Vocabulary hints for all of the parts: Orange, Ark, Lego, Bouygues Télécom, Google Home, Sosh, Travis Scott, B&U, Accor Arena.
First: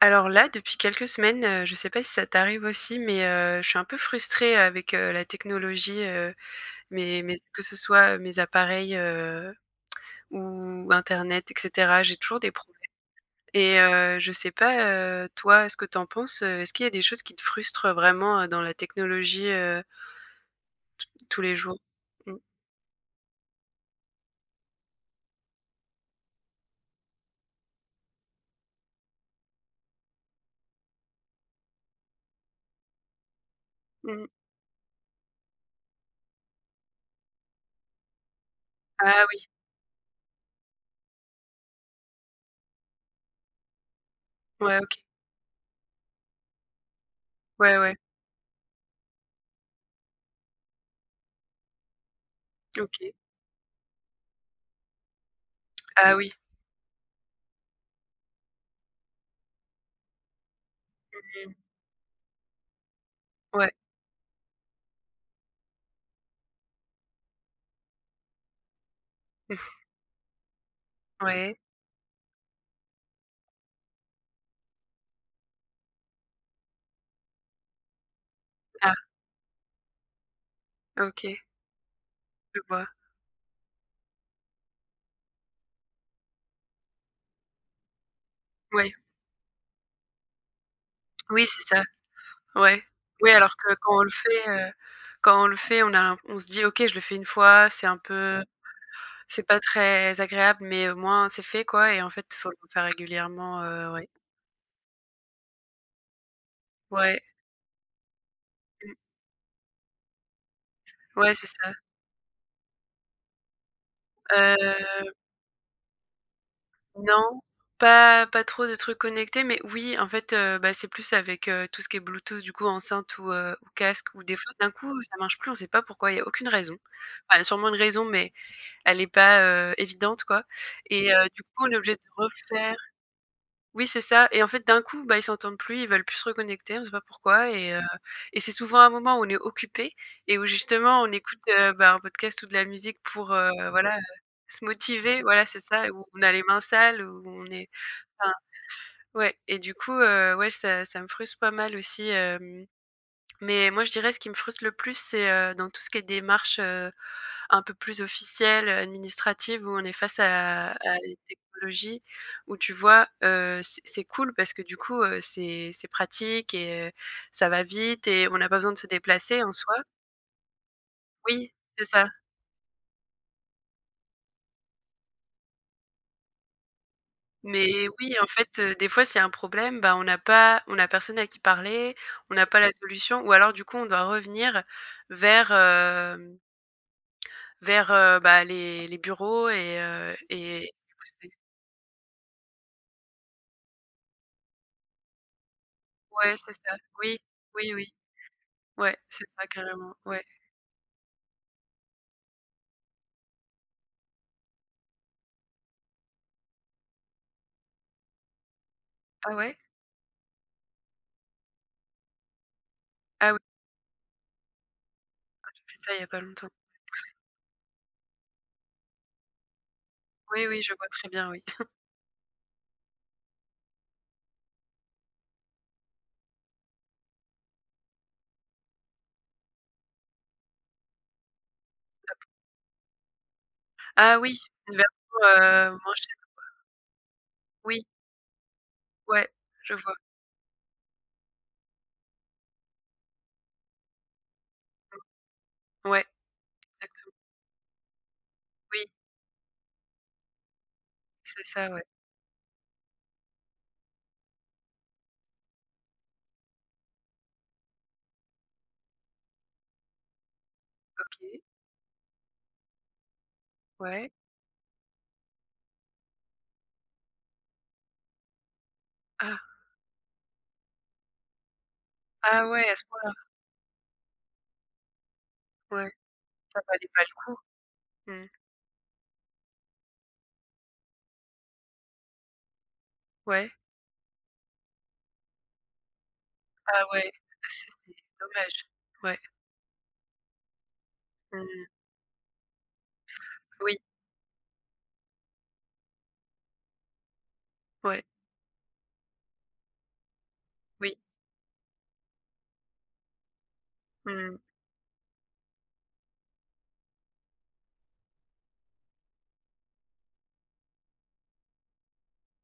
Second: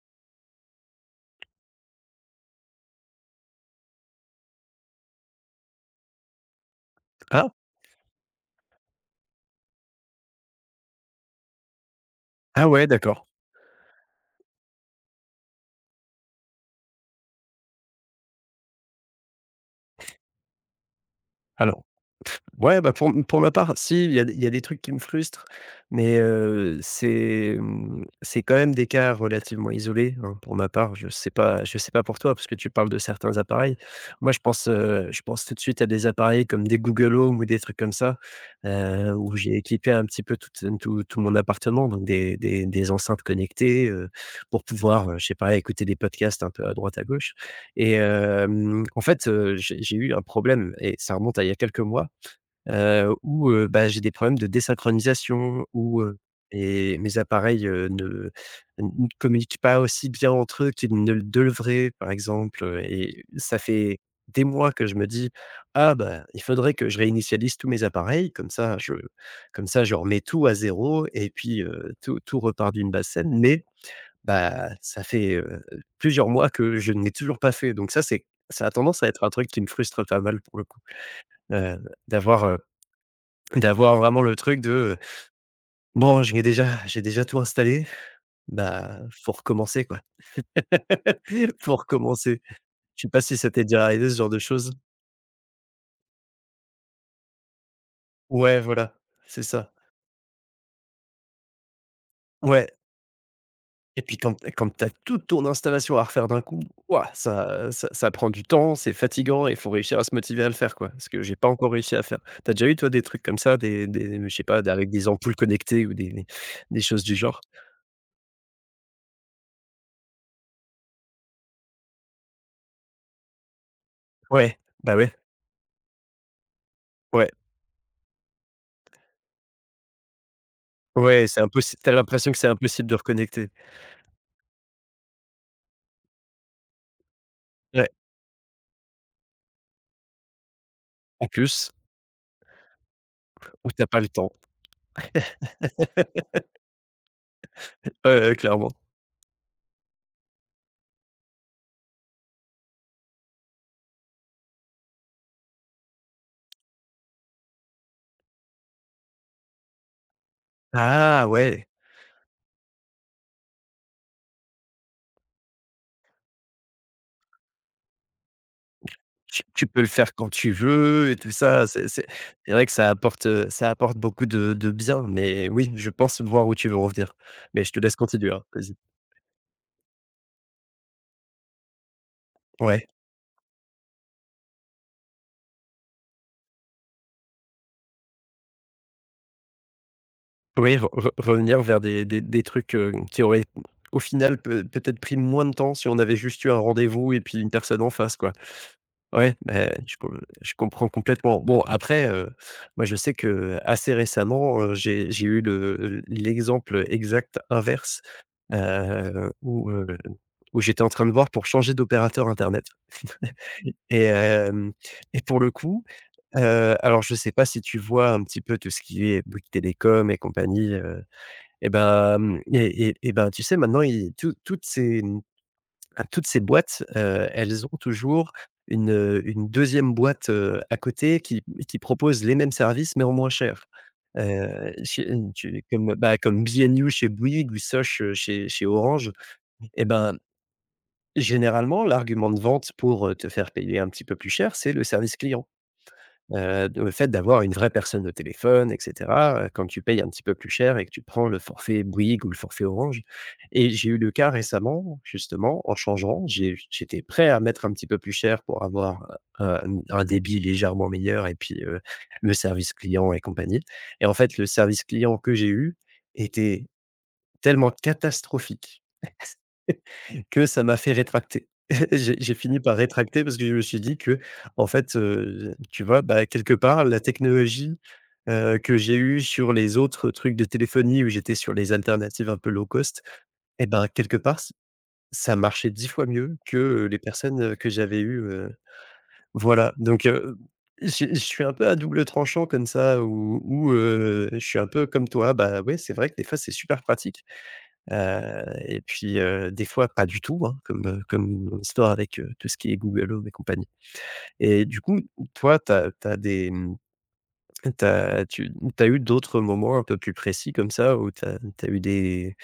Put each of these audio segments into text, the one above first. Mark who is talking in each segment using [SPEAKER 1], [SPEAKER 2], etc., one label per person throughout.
[SPEAKER 1] Alors là, depuis quelques semaines, je sais pas si ça t'arrive aussi, mais je suis un peu frustrée avec, la technologie, mes mes
[SPEAKER 2] Ah!
[SPEAKER 1] que ce soit, mes appareils, ou internet et cetera. J'ai toujours des
[SPEAKER 2] Ah
[SPEAKER 1] problèmes
[SPEAKER 2] ouais, d'accord.
[SPEAKER 1] et je sais pas, toi, ce que t'en penses, est-ce qu'il y a des choses qui te frustrent vraiment, dans la technologie, tous les jours?
[SPEAKER 2] Alors,
[SPEAKER 1] Mmh.
[SPEAKER 2] ouais, bah, pour ma part, si, il y a des trucs qui me frustrent, mais c'est, c'est quand même des cas relativement isolés, hein, pour ma part. Je sais pas pour toi, parce que tu parles de certains appareils.
[SPEAKER 1] Mmh.
[SPEAKER 2] Moi, je pense tout de suite à des appareils comme des Google Home ou des trucs comme ça,
[SPEAKER 1] Ah
[SPEAKER 2] où
[SPEAKER 1] oui.
[SPEAKER 2] j'ai équipé un petit peu tout mon appartement, donc des enceintes connectées, pour
[SPEAKER 1] Ouais, OK.
[SPEAKER 2] pouvoir, je sais pas, écouter des podcasts un peu à droite, à gauche
[SPEAKER 1] Ouais,
[SPEAKER 2] et
[SPEAKER 1] ouais.
[SPEAKER 2] en fait, j'ai eu un problème et ça remonte à il y a quelques mois,
[SPEAKER 1] OK.
[SPEAKER 2] où, bah, j'ai des problèmes de désynchronisation, où,
[SPEAKER 1] Ah oui.
[SPEAKER 2] mes appareils, ne communiquent pas aussi bien entre eux qu'ils ne le
[SPEAKER 1] Mmh.
[SPEAKER 2] devraient, par exemple, et ça
[SPEAKER 1] Ouais.
[SPEAKER 2] fait des mois que je me dis: «Ah bah, il faudrait que je réinitialise tous mes appareils, comme ça je remets tout à zéro et
[SPEAKER 1] Ouais.
[SPEAKER 2] puis, tout repart d'une basse saine», mais bah, ça fait, plusieurs mois que je ne l'ai toujours pas fait, donc ça, c'est ça a
[SPEAKER 1] Ah,
[SPEAKER 2] tendance à être un truc qui me frustre pas mal pour le coup,
[SPEAKER 1] OK.
[SPEAKER 2] heu, d'avoir, euh,
[SPEAKER 1] Je vois.
[SPEAKER 2] d'avoir vraiment le truc de, «Bon, j'ai déjà tout installé,
[SPEAKER 1] Ouais.
[SPEAKER 2] bah, faut recommencer, quoi».
[SPEAKER 1] Oui,
[SPEAKER 2] Faut
[SPEAKER 1] c'est ça.
[SPEAKER 2] recommencer.
[SPEAKER 1] Ouais.
[SPEAKER 2] Je sais pas
[SPEAKER 1] Oui,
[SPEAKER 2] si ça
[SPEAKER 1] alors
[SPEAKER 2] t'est
[SPEAKER 1] que
[SPEAKER 2] déjà
[SPEAKER 1] quand on
[SPEAKER 2] arrivé
[SPEAKER 1] le
[SPEAKER 2] ce genre de
[SPEAKER 1] fait,
[SPEAKER 2] choses?
[SPEAKER 1] on a l'im on se dit: «OK, je le fais une fois, c'est un peu
[SPEAKER 2] Ouais, voilà,
[SPEAKER 1] c'est
[SPEAKER 2] c'est
[SPEAKER 1] pas
[SPEAKER 2] ça.
[SPEAKER 1] très agréable, mais au moins c'est fait quoi» et en fait, faut le
[SPEAKER 2] Ouais
[SPEAKER 1] faire régulièrement,
[SPEAKER 2] et
[SPEAKER 1] ouais.
[SPEAKER 2] puis quand tu as toute ton installation à refaire d'un coup, ouah,
[SPEAKER 1] Ouais,
[SPEAKER 2] ça prend du temps, c'est fatigant et il faut réussir à se motiver à le faire, quoi. Ce
[SPEAKER 1] mmh,
[SPEAKER 2] que
[SPEAKER 1] ouais,
[SPEAKER 2] j'ai
[SPEAKER 1] c'est
[SPEAKER 2] pas encore
[SPEAKER 1] ça.
[SPEAKER 2] réussi à faire. T'as déjà eu toi des trucs comme ça, des je sais pas, d avec des
[SPEAKER 1] Heu,
[SPEAKER 2] ampoules connectées ou des choses du
[SPEAKER 1] non,
[SPEAKER 2] genre?
[SPEAKER 1] pas trop de trucs connectés, mais oui, en fait, bah, c'est plus avec, tout ce qui est Bluetooth du coup, enceinte ou, ou casque ou des fois
[SPEAKER 2] Ouais,
[SPEAKER 1] d'un
[SPEAKER 2] bah,
[SPEAKER 1] coup,
[SPEAKER 2] ouais,
[SPEAKER 1] ça marche plus, on sait pas pourquoi, il n'y a aucune raison.
[SPEAKER 2] ouais,
[SPEAKER 1] Enfin, il y a sûrement une raison, mais elle n'est pas, évidente quoi et
[SPEAKER 2] ouais, c'est
[SPEAKER 1] du coup, on est
[SPEAKER 2] impossible, t'as
[SPEAKER 1] obligé de
[SPEAKER 2] l'impression que c'est
[SPEAKER 1] refaire.
[SPEAKER 2] impossible de reconnecter.
[SPEAKER 1] Oui, c'est ça et en fait, d'un coup, bah, ils s'entendent plus, ils veulent plus se reconnecter, on sait pas pourquoi et heu
[SPEAKER 2] Ouais,
[SPEAKER 1] et c'est souvent un moment où on est occupé et où justement on
[SPEAKER 2] en
[SPEAKER 1] écoute,
[SPEAKER 2] plus,
[SPEAKER 1] bah, un podcast ou de la musique pour,
[SPEAKER 2] ou tu as
[SPEAKER 1] voilà,
[SPEAKER 2] pas le temps.
[SPEAKER 1] se motiver. Voilà, c'est ça, où on a les mains sales, où on est
[SPEAKER 2] Ouais,
[SPEAKER 1] enfin,
[SPEAKER 2] ouais, clairement.
[SPEAKER 1] ouais et du coup, ouais, ça me frustre pas mal aussi, mais moi, je dirais ce qui me frustre le plus, c'est, dans tout ce qui est démarche, un peu plus officielle, administrative, où on est face à des
[SPEAKER 2] Ah ouais,
[SPEAKER 1] technologies, où tu vois, c'est cool parce que du coup, c'est pratique et ça va vite et on n'a pas besoin de se
[SPEAKER 2] tu
[SPEAKER 1] déplacer en soi.
[SPEAKER 2] peux le faire quand tu veux et tout
[SPEAKER 1] Oui,
[SPEAKER 2] ça,
[SPEAKER 1] c'est
[SPEAKER 2] c'est
[SPEAKER 1] ça.
[SPEAKER 2] c'est vrai que ça apporte beaucoup de bien, mais oui, je pense voir où tu veux revenir. Mais je te
[SPEAKER 1] Mais
[SPEAKER 2] laisse
[SPEAKER 1] oui, en
[SPEAKER 2] continuer, hein,
[SPEAKER 1] fait,
[SPEAKER 2] vas-y.
[SPEAKER 1] des fois, c'est un problème, bah, on n'a pas on a personne à qui parler, on n'a pas la
[SPEAKER 2] Ouais.
[SPEAKER 1] solution ou alors du coup, on doit revenir vers, hem, vers, bah, les bureaux et
[SPEAKER 2] Oui, re
[SPEAKER 1] du coup,
[SPEAKER 2] re
[SPEAKER 1] c'est
[SPEAKER 2] revenir vers des trucs, qui auraient au final peut-être pris moins de temps si on avait
[SPEAKER 1] ouais,
[SPEAKER 2] juste eu
[SPEAKER 1] c'est
[SPEAKER 2] un
[SPEAKER 1] ça.
[SPEAKER 2] rendez-vous
[SPEAKER 1] Oui,
[SPEAKER 2] et puis une
[SPEAKER 1] oui,
[SPEAKER 2] personne
[SPEAKER 1] oui.
[SPEAKER 2] en face, quoi.
[SPEAKER 1] Ouais, c'est
[SPEAKER 2] Ouais,
[SPEAKER 1] ça
[SPEAKER 2] beh,
[SPEAKER 1] carrément, ouais.
[SPEAKER 2] je comprends complètement. Bon après, moi je sais que assez récemment, j'ai eu le l'exemple exact inverse,
[SPEAKER 1] Ah ouais?
[SPEAKER 2] où, où j'étais en train de voir pour changer d'opérateur internet
[SPEAKER 1] Ah oui,
[SPEAKER 2] et hem et pour le
[SPEAKER 1] j'ai fait
[SPEAKER 2] coup,
[SPEAKER 1] ça il y a pas longtemps.
[SPEAKER 2] alors je ne sais pas si tu vois un petit peu tout ce qui est Bouygues Télécom et
[SPEAKER 1] Oui, oui, je
[SPEAKER 2] compagnie,
[SPEAKER 1] vois très bien, oui.
[SPEAKER 2] et ben, et ben, tu sais maintenant, ils tout, toutes ces bah, toutes ces boîtes, elles ont toujours une 2e boîte, à côté qui propose les mêmes services mais en moins cher.
[SPEAKER 1] Ah oui, une
[SPEAKER 2] Chez
[SPEAKER 1] version,
[SPEAKER 2] mmh, tu comme,
[SPEAKER 1] moins
[SPEAKER 2] bah,
[SPEAKER 1] chère.
[SPEAKER 2] comme B&U chez Bouygues ou
[SPEAKER 1] Oui,
[SPEAKER 2] Sosh, chez Orange
[SPEAKER 1] ouais, je
[SPEAKER 2] et
[SPEAKER 1] vois.
[SPEAKER 2] ben, généralement, l'argument de vente pour, te faire payer un petit peu plus cher, c'est le service client.
[SPEAKER 1] Ouais,
[SPEAKER 2] D Fait
[SPEAKER 1] exactement.
[SPEAKER 2] d'avoir une vraie personne au téléphone et
[SPEAKER 1] Oui,
[SPEAKER 2] cetera, quand tu payes un petit peu plus cher et que tu prends le
[SPEAKER 1] c'est ça, ouais.
[SPEAKER 2] forfait Bouygues ou le forfait Orange et j'ai eu le cas récemment, justement, en changeant, j'étais prêt à mettre un petit peu plus cher pour avoir, un débit légèrement meilleur et
[SPEAKER 1] OK,
[SPEAKER 2] puis, le service client et compagnie et
[SPEAKER 1] ouais.
[SPEAKER 2] en fait, le service client que j'ai eu était tellement catastrophique
[SPEAKER 1] Ah!
[SPEAKER 2] que ça m'a fait rétracter. J'ai
[SPEAKER 1] Ah
[SPEAKER 2] fini
[SPEAKER 1] ouais, à
[SPEAKER 2] par
[SPEAKER 1] ce point-là.
[SPEAKER 2] rétracter parce que je me suis dit que, en fait, tu
[SPEAKER 1] Ouais,
[SPEAKER 2] vois, bah, quelque
[SPEAKER 1] ça
[SPEAKER 2] part,
[SPEAKER 1] valait
[SPEAKER 2] la
[SPEAKER 1] pas le coup.
[SPEAKER 2] technologie,
[SPEAKER 1] Mmh.
[SPEAKER 2] que j'ai eue sur les autres trucs de téléphonie où j'étais sur les alternatives un peu low cost
[SPEAKER 1] Ouais.
[SPEAKER 2] et ben, quelque part, ç ça marchait 10 fois mieux que,
[SPEAKER 1] Ah
[SPEAKER 2] les
[SPEAKER 1] ouais,
[SPEAKER 2] personnes,
[SPEAKER 1] ah ça
[SPEAKER 2] que
[SPEAKER 1] c'est
[SPEAKER 2] j'avais eues,
[SPEAKER 1] dommage. Ouais.
[SPEAKER 2] voilà, donc je suis un
[SPEAKER 1] Mmh.
[SPEAKER 2] peu à double tranchant comme ça où
[SPEAKER 1] Oui,
[SPEAKER 2] je suis un peu comme toi, bah, ouais, c'est vrai que des fois, c'est super pratique.
[SPEAKER 1] ouais,
[SPEAKER 2] Et puis, des fois pas du tout, hein, comme,
[SPEAKER 1] oui.
[SPEAKER 2] comme mon histoire avec, tout ce qui est Google Home et compagnie
[SPEAKER 1] Mmh.
[SPEAKER 2] et du coup, toi, t'as des, t'as tu as eu d'autres moments un peu plus précis comme ça où tu as eu des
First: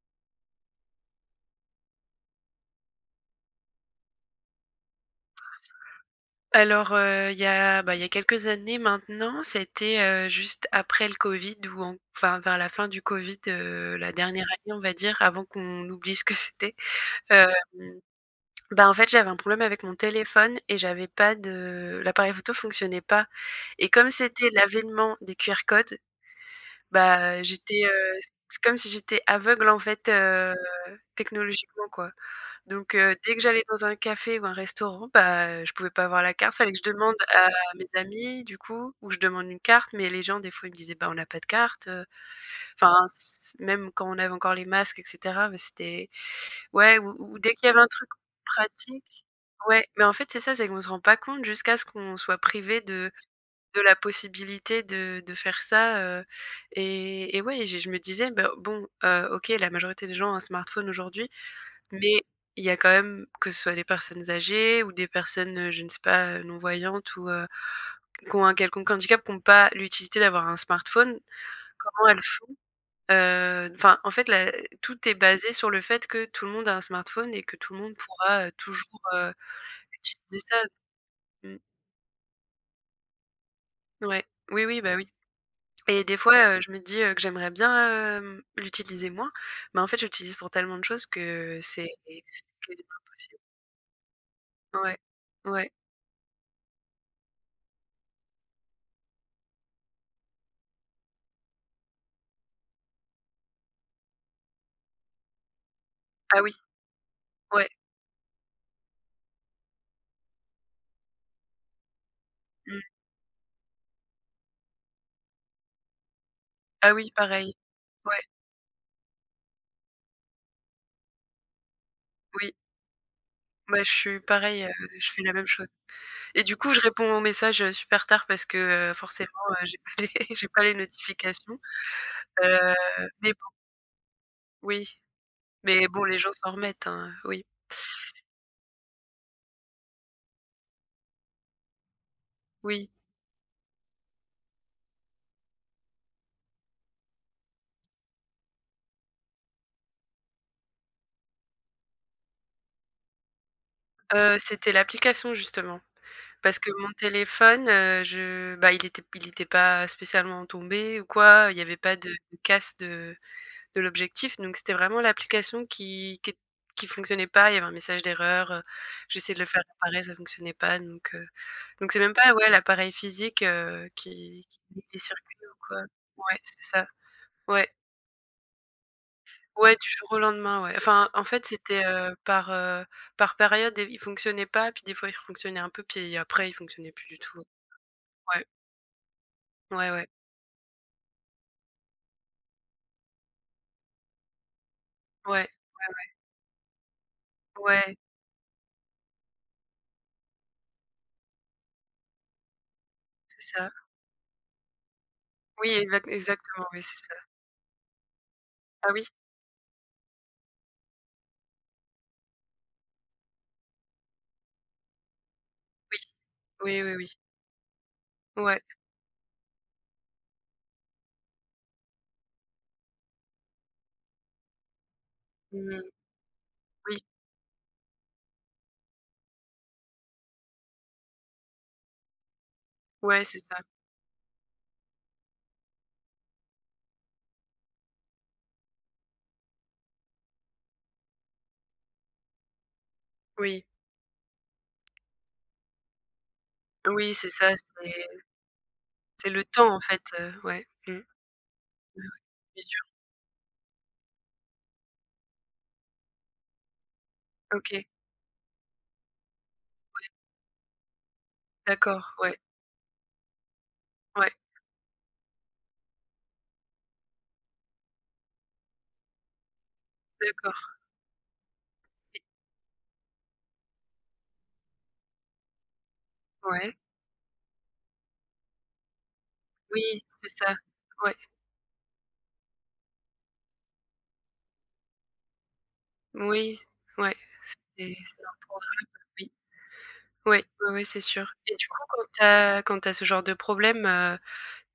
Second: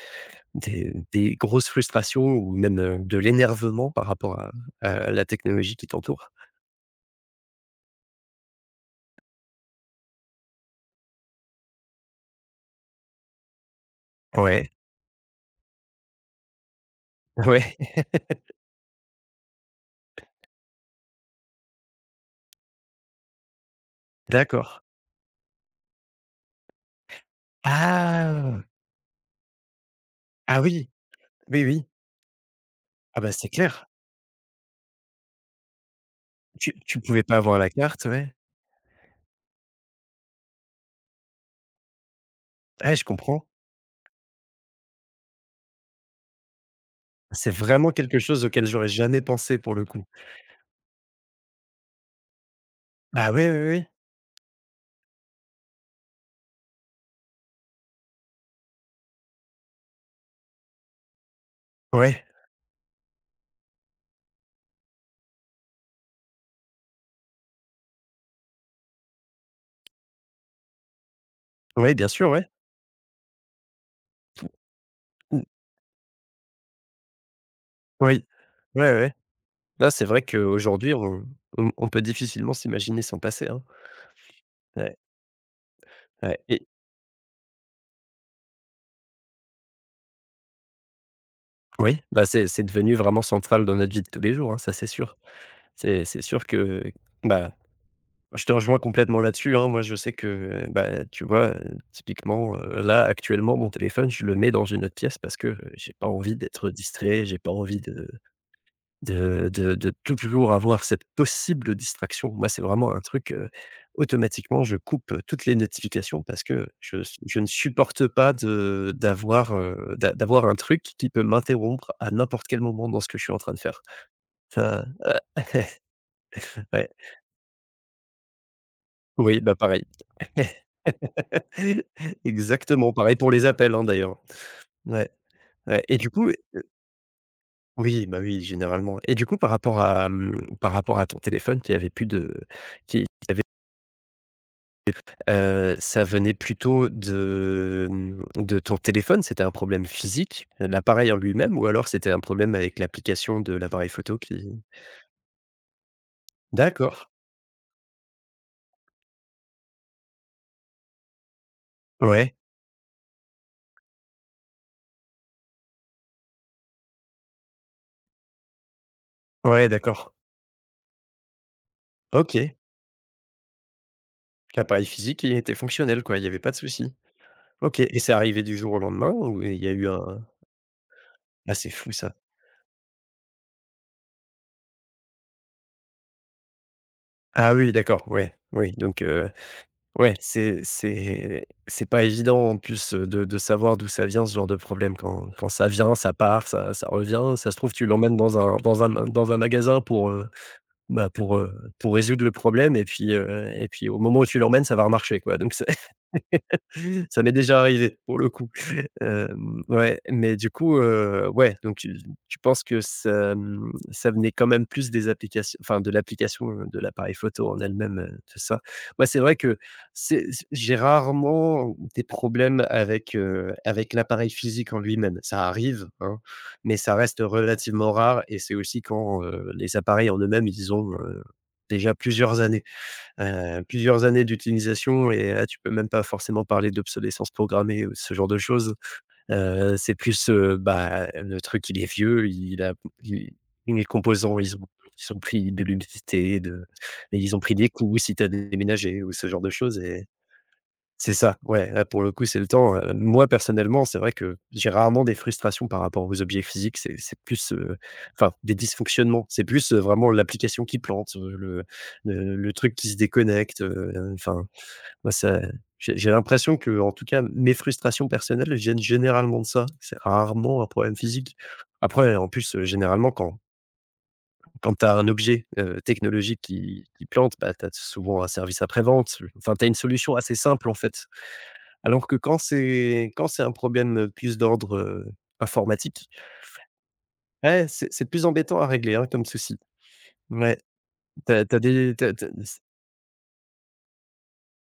[SPEAKER 2] des des grosses frustrations ou même, de l'énervement par rapport à la technologie qui t'entoure?
[SPEAKER 1] Alors, bah, il y a quelques années maintenant, c'était, juste après le covid ou en enfin, vers la fin du covid, la dernière
[SPEAKER 2] Ouais,
[SPEAKER 1] année, on va dire, avant qu'on oublie ce que c'était. Hem,
[SPEAKER 2] ouais,
[SPEAKER 1] bah, en fait, j'avais un problème avec mon téléphone et j'avais pas de l'appareil photo fonctionnait pas et comme c'était
[SPEAKER 2] d'accord.
[SPEAKER 1] l'avènement des QR codes, bah, c'est
[SPEAKER 2] Ah!
[SPEAKER 1] comme si j'étais aveugle, en fait,
[SPEAKER 2] Ah oui, oui, oui.
[SPEAKER 1] technologiquement, quoi. Donc
[SPEAKER 2] Ah bah,
[SPEAKER 1] dès que
[SPEAKER 2] c'est
[SPEAKER 1] j'allais dans
[SPEAKER 2] clair.
[SPEAKER 1] un café ou un restaurant, bah, je pouvais pas avoir la carte, fallait
[SPEAKER 2] Tu
[SPEAKER 1] que je demande
[SPEAKER 2] pouvais pas
[SPEAKER 1] à
[SPEAKER 2] avoir la
[SPEAKER 1] mes
[SPEAKER 2] carte, ouais.
[SPEAKER 1] amis du coup, ou je demande une carte, mais les gens des fois ils me disaient: «Bah, on n'a pas de carte»,
[SPEAKER 2] Ouais, je
[SPEAKER 1] enfin
[SPEAKER 2] comprends.
[SPEAKER 1] c même quand on avait encore les masques et cetera, bah, c'était ouais ou
[SPEAKER 2] C'est
[SPEAKER 1] dès qu'il y avait un
[SPEAKER 2] vraiment
[SPEAKER 1] truc
[SPEAKER 2] quelque chose auquel j'aurais jamais
[SPEAKER 1] pratique
[SPEAKER 2] pensé pour le
[SPEAKER 1] ouais, mais
[SPEAKER 2] coup.
[SPEAKER 1] en fait c'est ça, c'est qu'on se rend pas compte jusqu'à ce qu'on soit privé
[SPEAKER 2] Ah oui, oui,
[SPEAKER 1] de
[SPEAKER 2] oui.
[SPEAKER 1] la possibilité de faire ça, et ouais, je me disais: «Bah, bon, OK, la majorité des gens ont un smartphone aujourd'hui». Mais
[SPEAKER 2] Ouais,
[SPEAKER 1] il y a quand même, que ce soit les personnes âgées ou des personnes, je ne sais pas, non-voyantes ou, qui ont un quelconque handicap, qui n'ont pas l'utilité d'avoir un smartphone,
[SPEAKER 2] ouais, bien
[SPEAKER 1] comment elles
[SPEAKER 2] sûr, ouais.
[SPEAKER 1] font? Enfin, en fait, la tout est
[SPEAKER 2] Mmh,
[SPEAKER 1] basé sur le fait que tout le monde a un smartphone et que tout le monde
[SPEAKER 2] oui.
[SPEAKER 1] pourra,
[SPEAKER 2] Ouais,
[SPEAKER 1] toujours,
[SPEAKER 2] ouais. Là, c'est vrai
[SPEAKER 1] utiliser ça.
[SPEAKER 2] qu'aujourd'hui, on
[SPEAKER 1] Mmh,
[SPEAKER 2] on peut difficilement s'imaginer s'en passer, hein.
[SPEAKER 1] ouais. Oui, oui,
[SPEAKER 2] Ouais,
[SPEAKER 1] bah, oui et des
[SPEAKER 2] ouais
[SPEAKER 1] fois,
[SPEAKER 2] et
[SPEAKER 1] je me dis, que j'aimerais bien, l'utiliser moins, mais en fait, j'utilise pour tellement de choses que c'est
[SPEAKER 2] oui, bah,
[SPEAKER 1] c'est
[SPEAKER 2] c'est
[SPEAKER 1] quasiment
[SPEAKER 2] devenu vraiment
[SPEAKER 1] impossible.
[SPEAKER 2] central dans notre vie de tous les jours, hein, ça, c'est
[SPEAKER 1] Ouais.
[SPEAKER 2] sûr.
[SPEAKER 1] Ouais.
[SPEAKER 2] C'est sûr que, bah, je te rejoins complètement là-dessus, hein. Moi, je sais que, bah, tu vois, typiquement, là, actuellement, mon téléphone, je le mets dans une autre pièce parce que, j'ai pas envie
[SPEAKER 1] Ah oui,
[SPEAKER 2] d'être distrait, j'ai pas
[SPEAKER 1] ouais.
[SPEAKER 2] envie de de toujours avoir cette possible distraction. Moi, c'est
[SPEAKER 1] Mmh.
[SPEAKER 2] vraiment un truc, automatiquement, je coupe, toutes les notifications parce que
[SPEAKER 1] Ah oui,
[SPEAKER 2] je ne
[SPEAKER 1] pareil.
[SPEAKER 2] supporte
[SPEAKER 1] Ouais,
[SPEAKER 2] pas de d'avoir un truc qui peut m'interrompre à n'importe
[SPEAKER 1] oui.
[SPEAKER 2] quel moment dans ce que je suis en train de faire.
[SPEAKER 1] Bah, je suis pareil,
[SPEAKER 2] Ça,
[SPEAKER 1] je fais la même chose et du coup, je
[SPEAKER 2] ouais.
[SPEAKER 1] réponds aux messages, super tard parce que, forcément,
[SPEAKER 2] Oui, bah,
[SPEAKER 1] j'ai
[SPEAKER 2] pareil.
[SPEAKER 1] pas les j'ai pas les notifications, heu,
[SPEAKER 2] Exactement, pareil pour
[SPEAKER 1] mais bon,
[SPEAKER 2] les appels, hein, d'ailleurs.
[SPEAKER 1] oui,
[SPEAKER 2] Ouais, ouais
[SPEAKER 1] mais
[SPEAKER 2] et
[SPEAKER 1] bon,
[SPEAKER 2] du
[SPEAKER 1] les
[SPEAKER 2] coup
[SPEAKER 1] gens s'en remettent, hein, oui,
[SPEAKER 2] oui, bah, oui, généralement, et du coup, par rapport à, par rapport à ton téléphone qui avait plus de
[SPEAKER 1] oui.
[SPEAKER 2] qui avait ça venait plutôt de, de ton téléphone? C'était un problème physique, l'appareil en lui-même, ou alors c'était un problème avec l'application de l'appareil photo qui
[SPEAKER 1] C'était l'application justement parce que mon
[SPEAKER 2] d'accord.
[SPEAKER 1] téléphone, je bah, il était pas spécialement tombé ou quoi, il y avait pas de
[SPEAKER 2] Ouais,
[SPEAKER 1] de casse de l'objectif, donc c'était vraiment l'application qui fonctionnait pas, il y avait un message d'erreur, j'essayais de le faire
[SPEAKER 2] ouais,
[SPEAKER 1] réparer,
[SPEAKER 2] d'accord.
[SPEAKER 1] ça fonctionnait pas donc donc c'est même pas, ouais,
[SPEAKER 2] OK.
[SPEAKER 1] l'appareil physique, qui
[SPEAKER 2] L'appareil
[SPEAKER 1] brouille les
[SPEAKER 2] physique, il
[SPEAKER 1] circuits
[SPEAKER 2] était
[SPEAKER 1] ou quoi.
[SPEAKER 2] fonctionnel, quoi, il y avait
[SPEAKER 1] Ouais,
[SPEAKER 2] pas de
[SPEAKER 1] c'est ça.
[SPEAKER 2] souci.
[SPEAKER 1] Ouais,
[SPEAKER 2] OK, et c'est arrivé du jour au lendemain ou il y a
[SPEAKER 1] ouais,
[SPEAKER 2] eu
[SPEAKER 1] du jour au
[SPEAKER 2] un...
[SPEAKER 1] lendemain, ouais. Enfin, en fait,
[SPEAKER 2] Ah, c'est
[SPEAKER 1] c'était,
[SPEAKER 2] fou ça.
[SPEAKER 1] par période et il fonctionnait pas, puis des fois il fonctionnait un peu, puis après il fonctionnait plus du tout.
[SPEAKER 2] Ah oui, d'accord, ouais,
[SPEAKER 1] Ouais,
[SPEAKER 2] oui, donc
[SPEAKER 1] ouais, ouais,
[SPEAKER 2] ouais, c'est pas évident, en plus, de savoir d'où ça vient, ce genre de problème. Quand
[SPEAKER 1] ouais,
[SPEAKER 2] ça vient, ça part, ça revient. Ça se trouve, tu
[SPEAKER 1] ouais,
[SPEAKER 2] l'emmènes dans un magasin pour, bah, pour résoudre le problème
[SPEAKER 1] c'est
[SPEAKER 2] et
[SPEAKER 1] ça.
[SPEAKER 2] puis au moment où tu l'emmènes, ça va remarcher, quoi, donc c'est...
[SPEAKER 1] Oui, exactement, oui, c'est ça.
[SPEAKER 2] Ça m'est déjà arrivé pour le coup.
[SPEAKER 1] Ah oui?
[SPEAKER 2] Ouais, mais du coup, ouais, donc tu penses que ça, ça venait quand même plus des applications, enfin de
[SPEAKER 1] Oui.
[SPEAKER 2] l'application, de
[SPEAKER 1] Oui, oui, oui.
[SPEAKER 2] l'appareil photo en elle-même, tout ça.
[SPEAKER 1] Ouais.
[SPEAKER 2] Moi, c'est vrai que c'est j'ai rarement des problèmes avec, avec l'appareil physique en lui-même. Ça
[SPEAKER 1] Mmh.
[SPEAKER 2] arrive, hein, mais ça
[SPEAKER 1] Oui.
[SPEAKER 2] reste relativement rare et c'est aussi quand, les appareils en eux-mêmes, ils ont, déjà
[SPEAKER 1] Ouais, c'est ça.
[SPEAKER 2] plusieurs années d'utilisation et là, tu peux même pas forcément parler d'obsolescence programmée ou ce genre de choses. C'est plus, bah, le truc, il est vieux, il a il
[SPEAKER 1] Oui,
[SPEAKER 2] les composants, ils ont pris de l'humidité, de
[SPEAKER 1] oui,
[SPEAKER 2] mais
[SPEAKER 1] c'est
[SPEAKER 2] ils ont
[SPEAKER 1] ça,
[SPEAKER 2] pris des
[SPEAKER 1] c'est
[SPEAKER 2] coups si tu as déménagé ou ce
[SPEAKER 1] c'est
[SPEAKER 2] genre
[SPEAKER 1] le
[SPEAKER 2] de
[SPEAKER 1] temps
[SPEAKER 2] choses
[SPEAKER 1] en fait,
[SPEAKER 2] et
[SPEAKER 1] ouais. Mmh.
[SPEAKER 2] c'est ça, ouais, là, pour
[SPEAKER 1] Oui,
[SPEAKER 2] le coup, c'est le
[SPEAKER 1] bien
[SPEAKER 2] temps. Moi, personnellement, c'est vrai que j'ai rarement des frustrations par rapport aux objets physiques. C'est plus,
[SPEAKER 1] OK,
[SPEAKER 2] enfin, des dysfonctionnements. C'est plus, vraiment l'application qui plante, le
[SPEAKER 1] d'accord,
[SPEAKER 2] le
[SPEAKER 1] ouais,
[SPEAKER 2] le truc qui se déconnecte,
[SPEAKER 1] ouais,
[SPEAKER 2] enfin, moi, ça j'ai l'impression que, en tout cas, mes frustrations personnelles viennent généralement de ça. C'est
[SPEAKER 1] d'accord
[SPEAKER 2] rarement un problème physique. Après,
[SPEAKER 1] et
[SPEAKER 2] en plus, généralement, quand tu as un objet, technologique
[SPEAKER 1] ouais,
[SPEAKER 2] qui plante, bah, tu as souvent un service après-vente. Enfin, tu as une
[SPEAKER 1] oui,
[SPEAKER 2] solution assez
[SPEAKER 1] c'est ça.
[SPEAKER 2] simple, en fait.
[SPEAKER 1] Ouais,
[SPEAKER 2] Alors que quand c'est un problème, plus d'ordre, informatique,
[SPEAKER 1] oui, ouais,
[SPEAKER 2] ouais, c'est
[SPEAKER 1] c'est
[SPEAKER 2] c'est
[SPEAKER 1] c'est
[SPEAKER 2] plus
[SPEAKER 1] un
[SPEAKER 2] embêtant à
[SPEAKER 1] programme,
[SPEAKER 2] régler, hein, comme
[SPEAKER 1] oui.
[SPEAKER 2] souci.
[SPEAKER 1] Ouais,
[SPEAKER 2] Ouais,
[SPEAKER 1] ouais, ouais, c'est sûr
[SPEAKER 2] t'as
[SPEAKER 1] et
[SPEAKER 2] as
[SPEAKER 1] du coup,
[SPEAKER 2] des tu as...
[SPEAKER 1] quand t'as ce genre de problème,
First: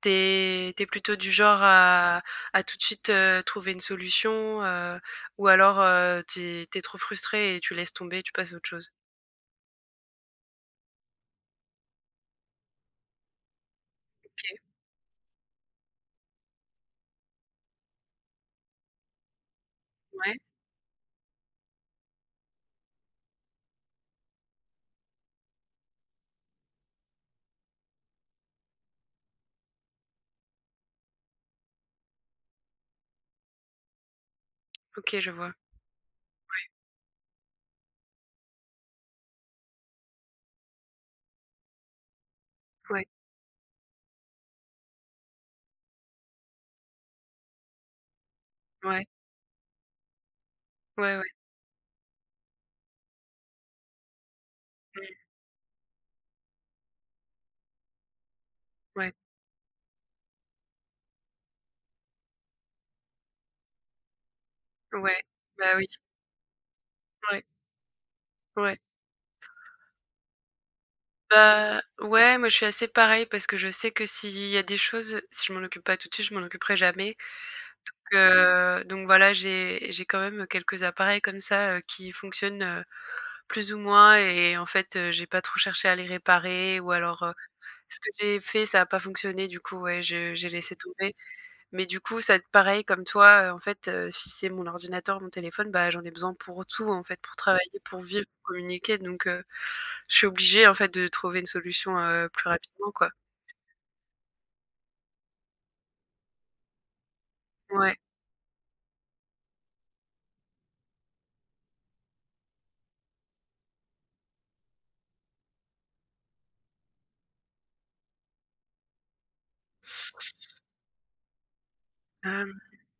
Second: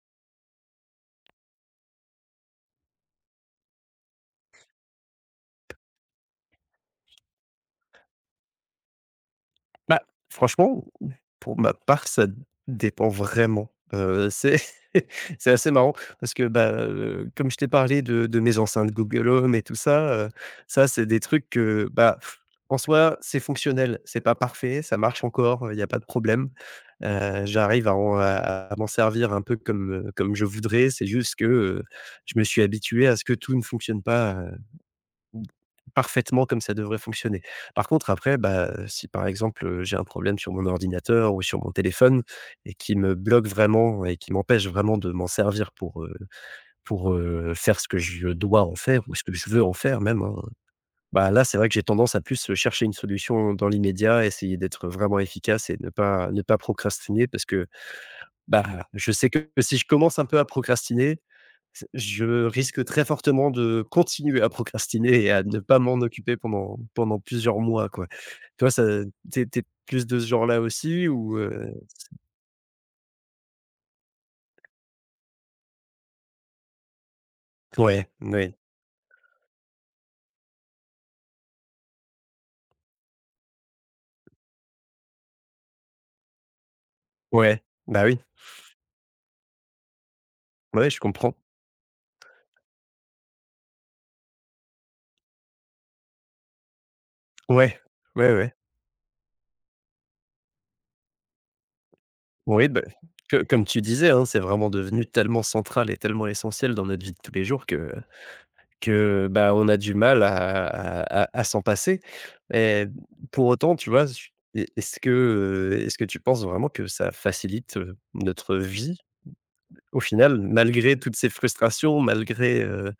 [SPEAKER 1] t'es es plutôt du genre à tout de suite, trouver une solution, ou alors, t'es es trop frustré et tu laisses tomber, tu passes à autre chose?
[SPEAKER 2] Bah, franchement, pour ma part, ça dépend vraiment. C'est
[SPEAKER 1] OK,
[SPEAKER 2] c'est assez marrant parce que, bah, comme je t'ai parlé de mes enceintes Google Home et tout ça,
[SPEAKER 1] ouais,
[SPEAKER 2] ça, c'est des trucs que, bah, en soi, c'est fonctionnel. C'est pas parfait, ça marche encore, il y a pas de problème. J'arrive à en à à m'en servir un peu comme, comme je voudrais. C'est juste que, je me suis habitué à ce que tout ne fonctionne pas,
[SPEAKER 1] OK, je
[SPEAKER 2] Mmh.
[SPEAKER 1] vois.
[SPEAKER 2] Parfaitement comme ça devrait fonctionner. Par contre après, bah, si par exemple, j'ai un problème sur mon ordinateur ou sur mon téléphone et qui
[SPEAKER 1] Ouais,
[SPEAKER 2] me bloque vraiment et qui m'empêche vraiment de m'en servir pour, faire ce que je dois en faire
[SPEAKER 1] ouais.
[SPEAKER 2] ou ce que je veux en faire même, hein,
[SPEAKER 1] Ouais, ouais.
[SPEAKER 2] bah, là, c'est vrai que j'ai tendance à plus, chercher une solution dans l'immédiat, essayer d'être
[SPEAKER 1] Mmh.
[SPEAKER 2] vraiment efficace et ne pas procrastiner parce que, bah, je
[SPEAKER 1] Ouais,
[SPEAKER 2] sais que si je commence un peu à procrastiner, C je risque très fortement de continuer à
[SPEAKER 1] ouais.
[SPEAKER 2] procrastiner et à ne
[SPEAKER 1] Bah,
[SPEAKER 2] pas
[SPEAKER 1] oui.
[SPEAKER 2] m'en occuper pendant
[SPEAKER 1] Ouais,
[SPEAKER 2] plusieurs mois, quoi. Toi,
[SPEAKER 1] ouais.
[SPEAKER 2] ça tu es plus de ce genre-là aussi ou?
[SPEAKER 1] Bah, ouais, moi, je suis assez pareil parce que je sais que s'il y a des choses, si je m'en occupe pas tout de suite, je m'en occuperai jamais.
[SPEAKER 2] Ouais,
[SPEAKER 1] Donc
[SPEAKER 2] oui,
[SPEAKER 1] donc voilà, j'ai quand même quelques appareils comme ça, qui fonctionnent, plus ou moins et en fait, j'ai pas trop cherché à les réparer ou alors,
[SPEAKER 2] ouais,
[SPEAKER 1] ce
[SPEAKER 2] bah,
[SPEAKER 1] que
[SPEAKER 2] oui,
[SPEAKER 1] j'ai fait, ça a pas fonctionné, du coup, ouais, je j'ai laissé
[SPEAKER 2] ouais, je
[SPEAKER 1] tomber.
[SPEAKER 2] comprends.
[SPEAKER 1] Mais du coup, ça pareil comme toi, en fait, si c'est mon ordinateur, mon téléphone, bah, j'en ai besoin pour tout, en fait, pour travailler,
[SPEAKER 2] Ouais,
[SPEAKER 1] pour vivre,
[SPEAKER 2] ouais,
[SPEAKER 1] pour
[SPEAKER 2] ouais.
[SPEAKER 1] communiquer donc je suis obligée, en fait, de trouver une solution, plus
[SPEAKER 2] Oui, bah,
[SPEAKER 1] rapidement, quoi.
[SPEAKER 2] que comme tu disais, hein, c'est vraiment devenu tellement central et tellement essentiel dans notre vie de tous les jours que
[SPEAKER 1] Ouais,
[SPEAKER 2] Que, bah, on a du mal à s'en passer et pour autant, tu vois, j est est-ce que tu penses vraiment que ça facilite, notre vie au final, malgré toutes ces frustrations,
[SPEAKER 1] hem,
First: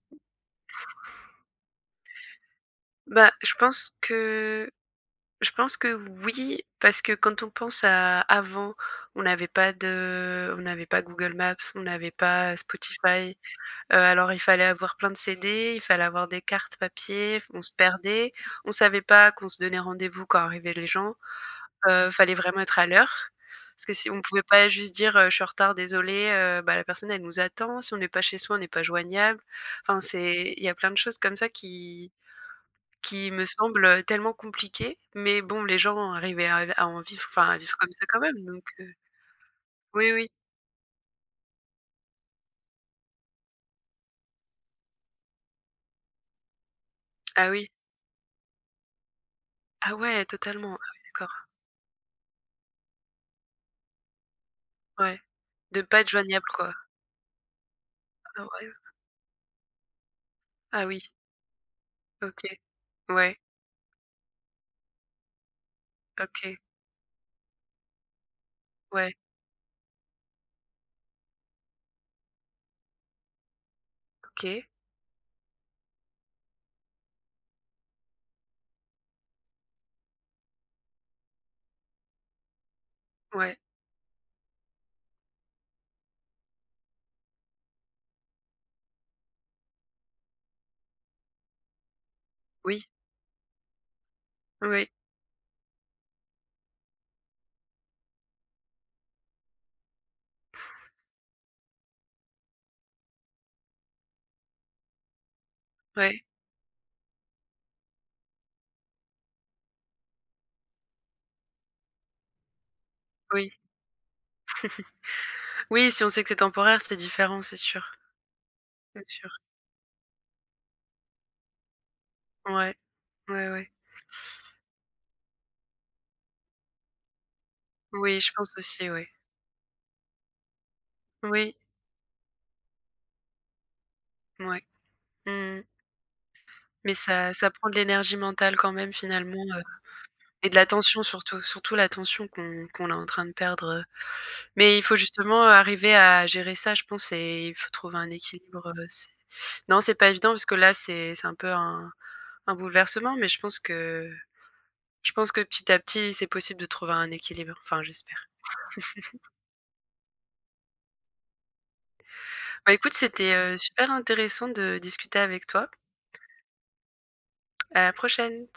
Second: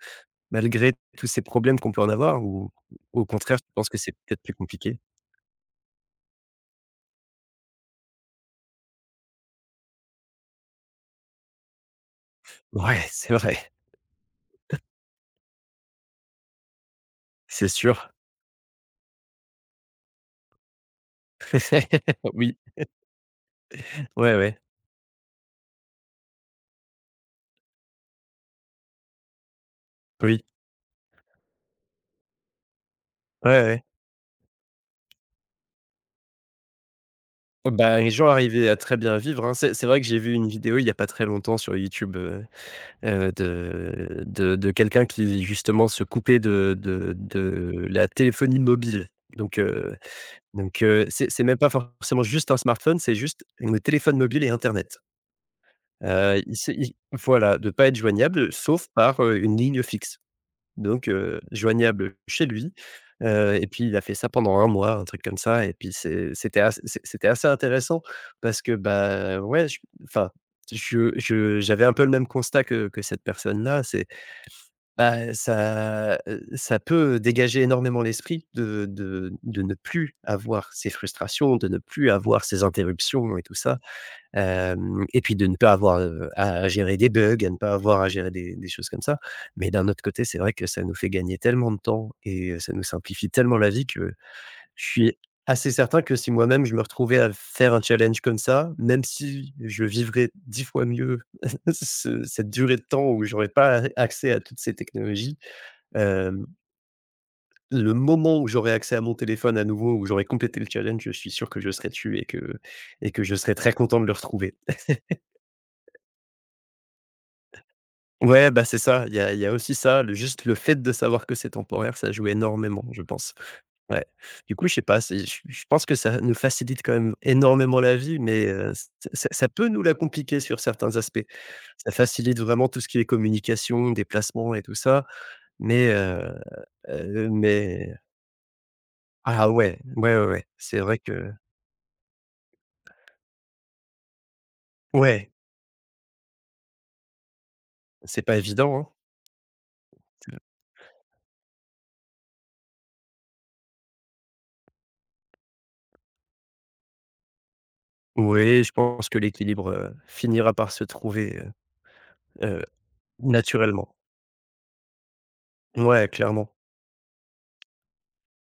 [SPEAKER 2] malgré tous ces problèmes qu'on peut en avoir ou au
[SPEAKER 1] bah,
[SPEAKER 2] contraire, tu penses que c'est peut-être plus compliqué?
[SPEAKER 1] je pense que oui, parce que quand on pense à avant, on n'avait pas Google Maps, on n'avait pas
[SPEAKER 2] Ouais, c'est
[SPEAKER 1] Spotify,
[SPEAKER 2] vrai,
[SPEAKER 1] alors il fallait avoir plein de CD, il fallait avoir des cartes papier, on
[SPEAKER 2] c'est
[SPEAKER 1] se
[SPEAKER 2] sûr.
[SPEAKER 1] perdait, on savait pas qu'on se donnait rendez-vous quand arrivaient les gens. heu, fallait
[SPEAKER 2] Oui,
[SPEAKER 1] vraiment être à l'heure. Parce que si on
[SPEAKER 2] ouais,
[SPEAKER 1] pouvait
[SPEAKER 2] ouais,
[SPEAKER 1] pas juste dire, «Je suis en retard, désolé bah, la personne elle nous attend, si on n'est pas chez soi, on n'est pas joignable. Enfin
[SPEAKER 2] oui,
[SPEAKER 1] c'est il y a plein de choses comme ça qui me
[SPEAKER 2] ouais, ouais.
[SPEAKER 1] semblent, tellement compliquées, mais bon les gens arrivaient à vivre comme
[SPEAKER 2] Bah,
[SPEAKER 1] ça
[SPEAKER 2] les
[SPEAKER 1] quand
[SPEAKER 2] gens
[SPEAKER 1] même donc
[SPEAKER 2] arrivaient à très bien vivre, hein. C'est vrai que
[SPEAKER 1] oui,
[SPEAKER 2] j'ai
[SPEAKER 1] oui.
[SPEAKER 2] vu une vidéo il n'y a pas très longtemps sur YouTube, de quelqu'un qui justement se coupait de de
[SPEAKER 1] Ah oui.
[SPEAKER 2] de la téléphonie mobile. Donc
[SPEAKER 1] Ah
[SPEAKER 2] heu
[SPEAKER 1] ouais totalement.
[SPEAKER 2] donc
[SPEAKER 1] Ah oui
[SPEAKER 2] heu, c'est
[SPEAKER 1] d'accord.
[SPEAKER 2] c'est même pas forcément juste un smartphone, c'est juste le téléphone mobile et internet.
[SPEAKER 1] Ouais. De pas être joignable
[SPEAKER 2] Il se
[SPEAKER 1] quoi.
[SPEAKER 2] il Voilà, de pas être
[SPEAKER 1] Ah
[SPEAKER 2] joignable
[SPEAKER 1] ouais.
[SPEAKER 2] sauf par, une ligne fixe.
[SPEAKER 1] Ah oui.
[SPEAKER 2] Donc, joignable chez
[SPEAKER 1] OK.
[SPEAKER 2] lui,
[SPEAKER 1] Ouais.
[SPEAKER 2] et puis il a fait ça pendant un mois, un truc comme ça et puis c'est
[SPEAKER 1] OK.
[SPEAKER 2] c'était ass c'est c'était assez intéressant parce que,
[SPEAKER 1] Ouais.
[SPEAKER 2] bah, ouais, je enfin, je j'avais un peu le même constat que cette personne-là. C'est
[SPEAKER 1] OK.
[SPEAKER 2] Bah, ça peut dégager énormément l'esprit de ne plus avoir ces frustrations, de ne plus avoir ces interruptions et tout
[SPEAKER 1] Ouais.
[SPEAKER 2] ça. Hem Et puis de ne pas avoir, à gérer des bugs, à ne pas avoir à gérer des choses comme ça. Mais d'un autre côté, c'est vrai que ça nous fait gagner tellement de temps et ça nous
[SPEAKER 1] Oui.
[SPEAKER 2] simplifie tellement la vie que je
[SPEAKER 1] Oui.
[SPEAKER 2] suis assez certain que si moi-même je me retrouvais à faire un challenge comme ça, même si je vivrais 10 fois mieux ce cette durée de temps où j'aurais pas accès à toutes ces technologies,
[SPEAKER 1] Ouais.
[SPEAKER 2] Hem, le moment où j'aurai accès à mon téléphone à nouveau, où j'aurai complété le challenge, je suis sûr que je serai dessus et que je
[SPEAKER 1] Oui.
[SPEAKER 2] serai très content de le retrouver.
[SPEAKER 1] Oui, si on sait que c'est temporaire, c'est différent, c'est sûr.
[SPEAKER 2] Ouais, bah, c'est ça,
[SPEAKER 1] C'est
[SPEAKER 2] il y
[SPEAKER 1] sûr.
[SPEAKER 2] a il y a aussi ça, le juste le fait de savoir que c'est temporaire, ça joue
[SPEAKER 1] Ouais,
[SPEAKER 2] énormément, je pense.
[SPEAKER 1] ouais, ouais.
[SPEAKER 2] Ouais. Du coup, je sais pas, c'est je pense que ça nous facilite quand même énormément la vie,
[SPEAKER 1] Oui, je
[SPEAKER 2] mais,
[SPEAKER 1] pense
[SPEAKER 2] ç
[SPEAKER 1] aussi, oui.
[SPEAKER 2] ça ça peut nous la compliquer sur certains aspects.
[SPEAKER 1] Oui,
[SPEAKER 2] Ça facilite vraiment tout ce qui est communication, déplacement et
[SPEAKER 1] ouais.
[SPEAKER 2] tout ça,
[SPEAKER 1] Mmh.
[SPEAKER 2] mais, heu
[SPEAKER 1] Mais
[SPEAKER 2] heu,
[SPEAKER 1] ça prend de
[SPEAKER 2] mais
[SPEAKER 1] l'énergie mentale quand même finalement,
[SPEAKER 2] ah ouais, ouais, ouais, ouais,
[SPEAKER 1] et de
[SPEAKER 2] c'est vrai
[SPEAKER 1] l'attention
[SPEAKER 2] que
[SPEAKER 1] surtout, surtout l'attention qu'on est en train de perdre, Mais il faut
[SPEAKER 2] Ouais,
[SPEAKER 1] justement arriver à gérer ça, je pense et il faut trouver un
[SPEAKER 2] c'est pas
[SPEAKER 1] équilibre,
[SPEAKER 2] évident, hein.
[SPEAKER 1] c'est non, c'est pas évident parce que là, c'est un peu un bouleversement, mais je pense que petit à petit, c'est possible de trouver un équilibre. Enfin, j'espère.
[SPEAKER 2] Oui, je pense que l'équilibre, finira par se trouver, heu,
[SPEAKER 1] Bah, écoute, c'était, super
[SPEAKER 2] naturellement.
[SPEAKER 1] intéressant de discuter avec toi.
[SPEAKER 2] Ouais, clairement.
[SPEAKER 1] À la prochaine.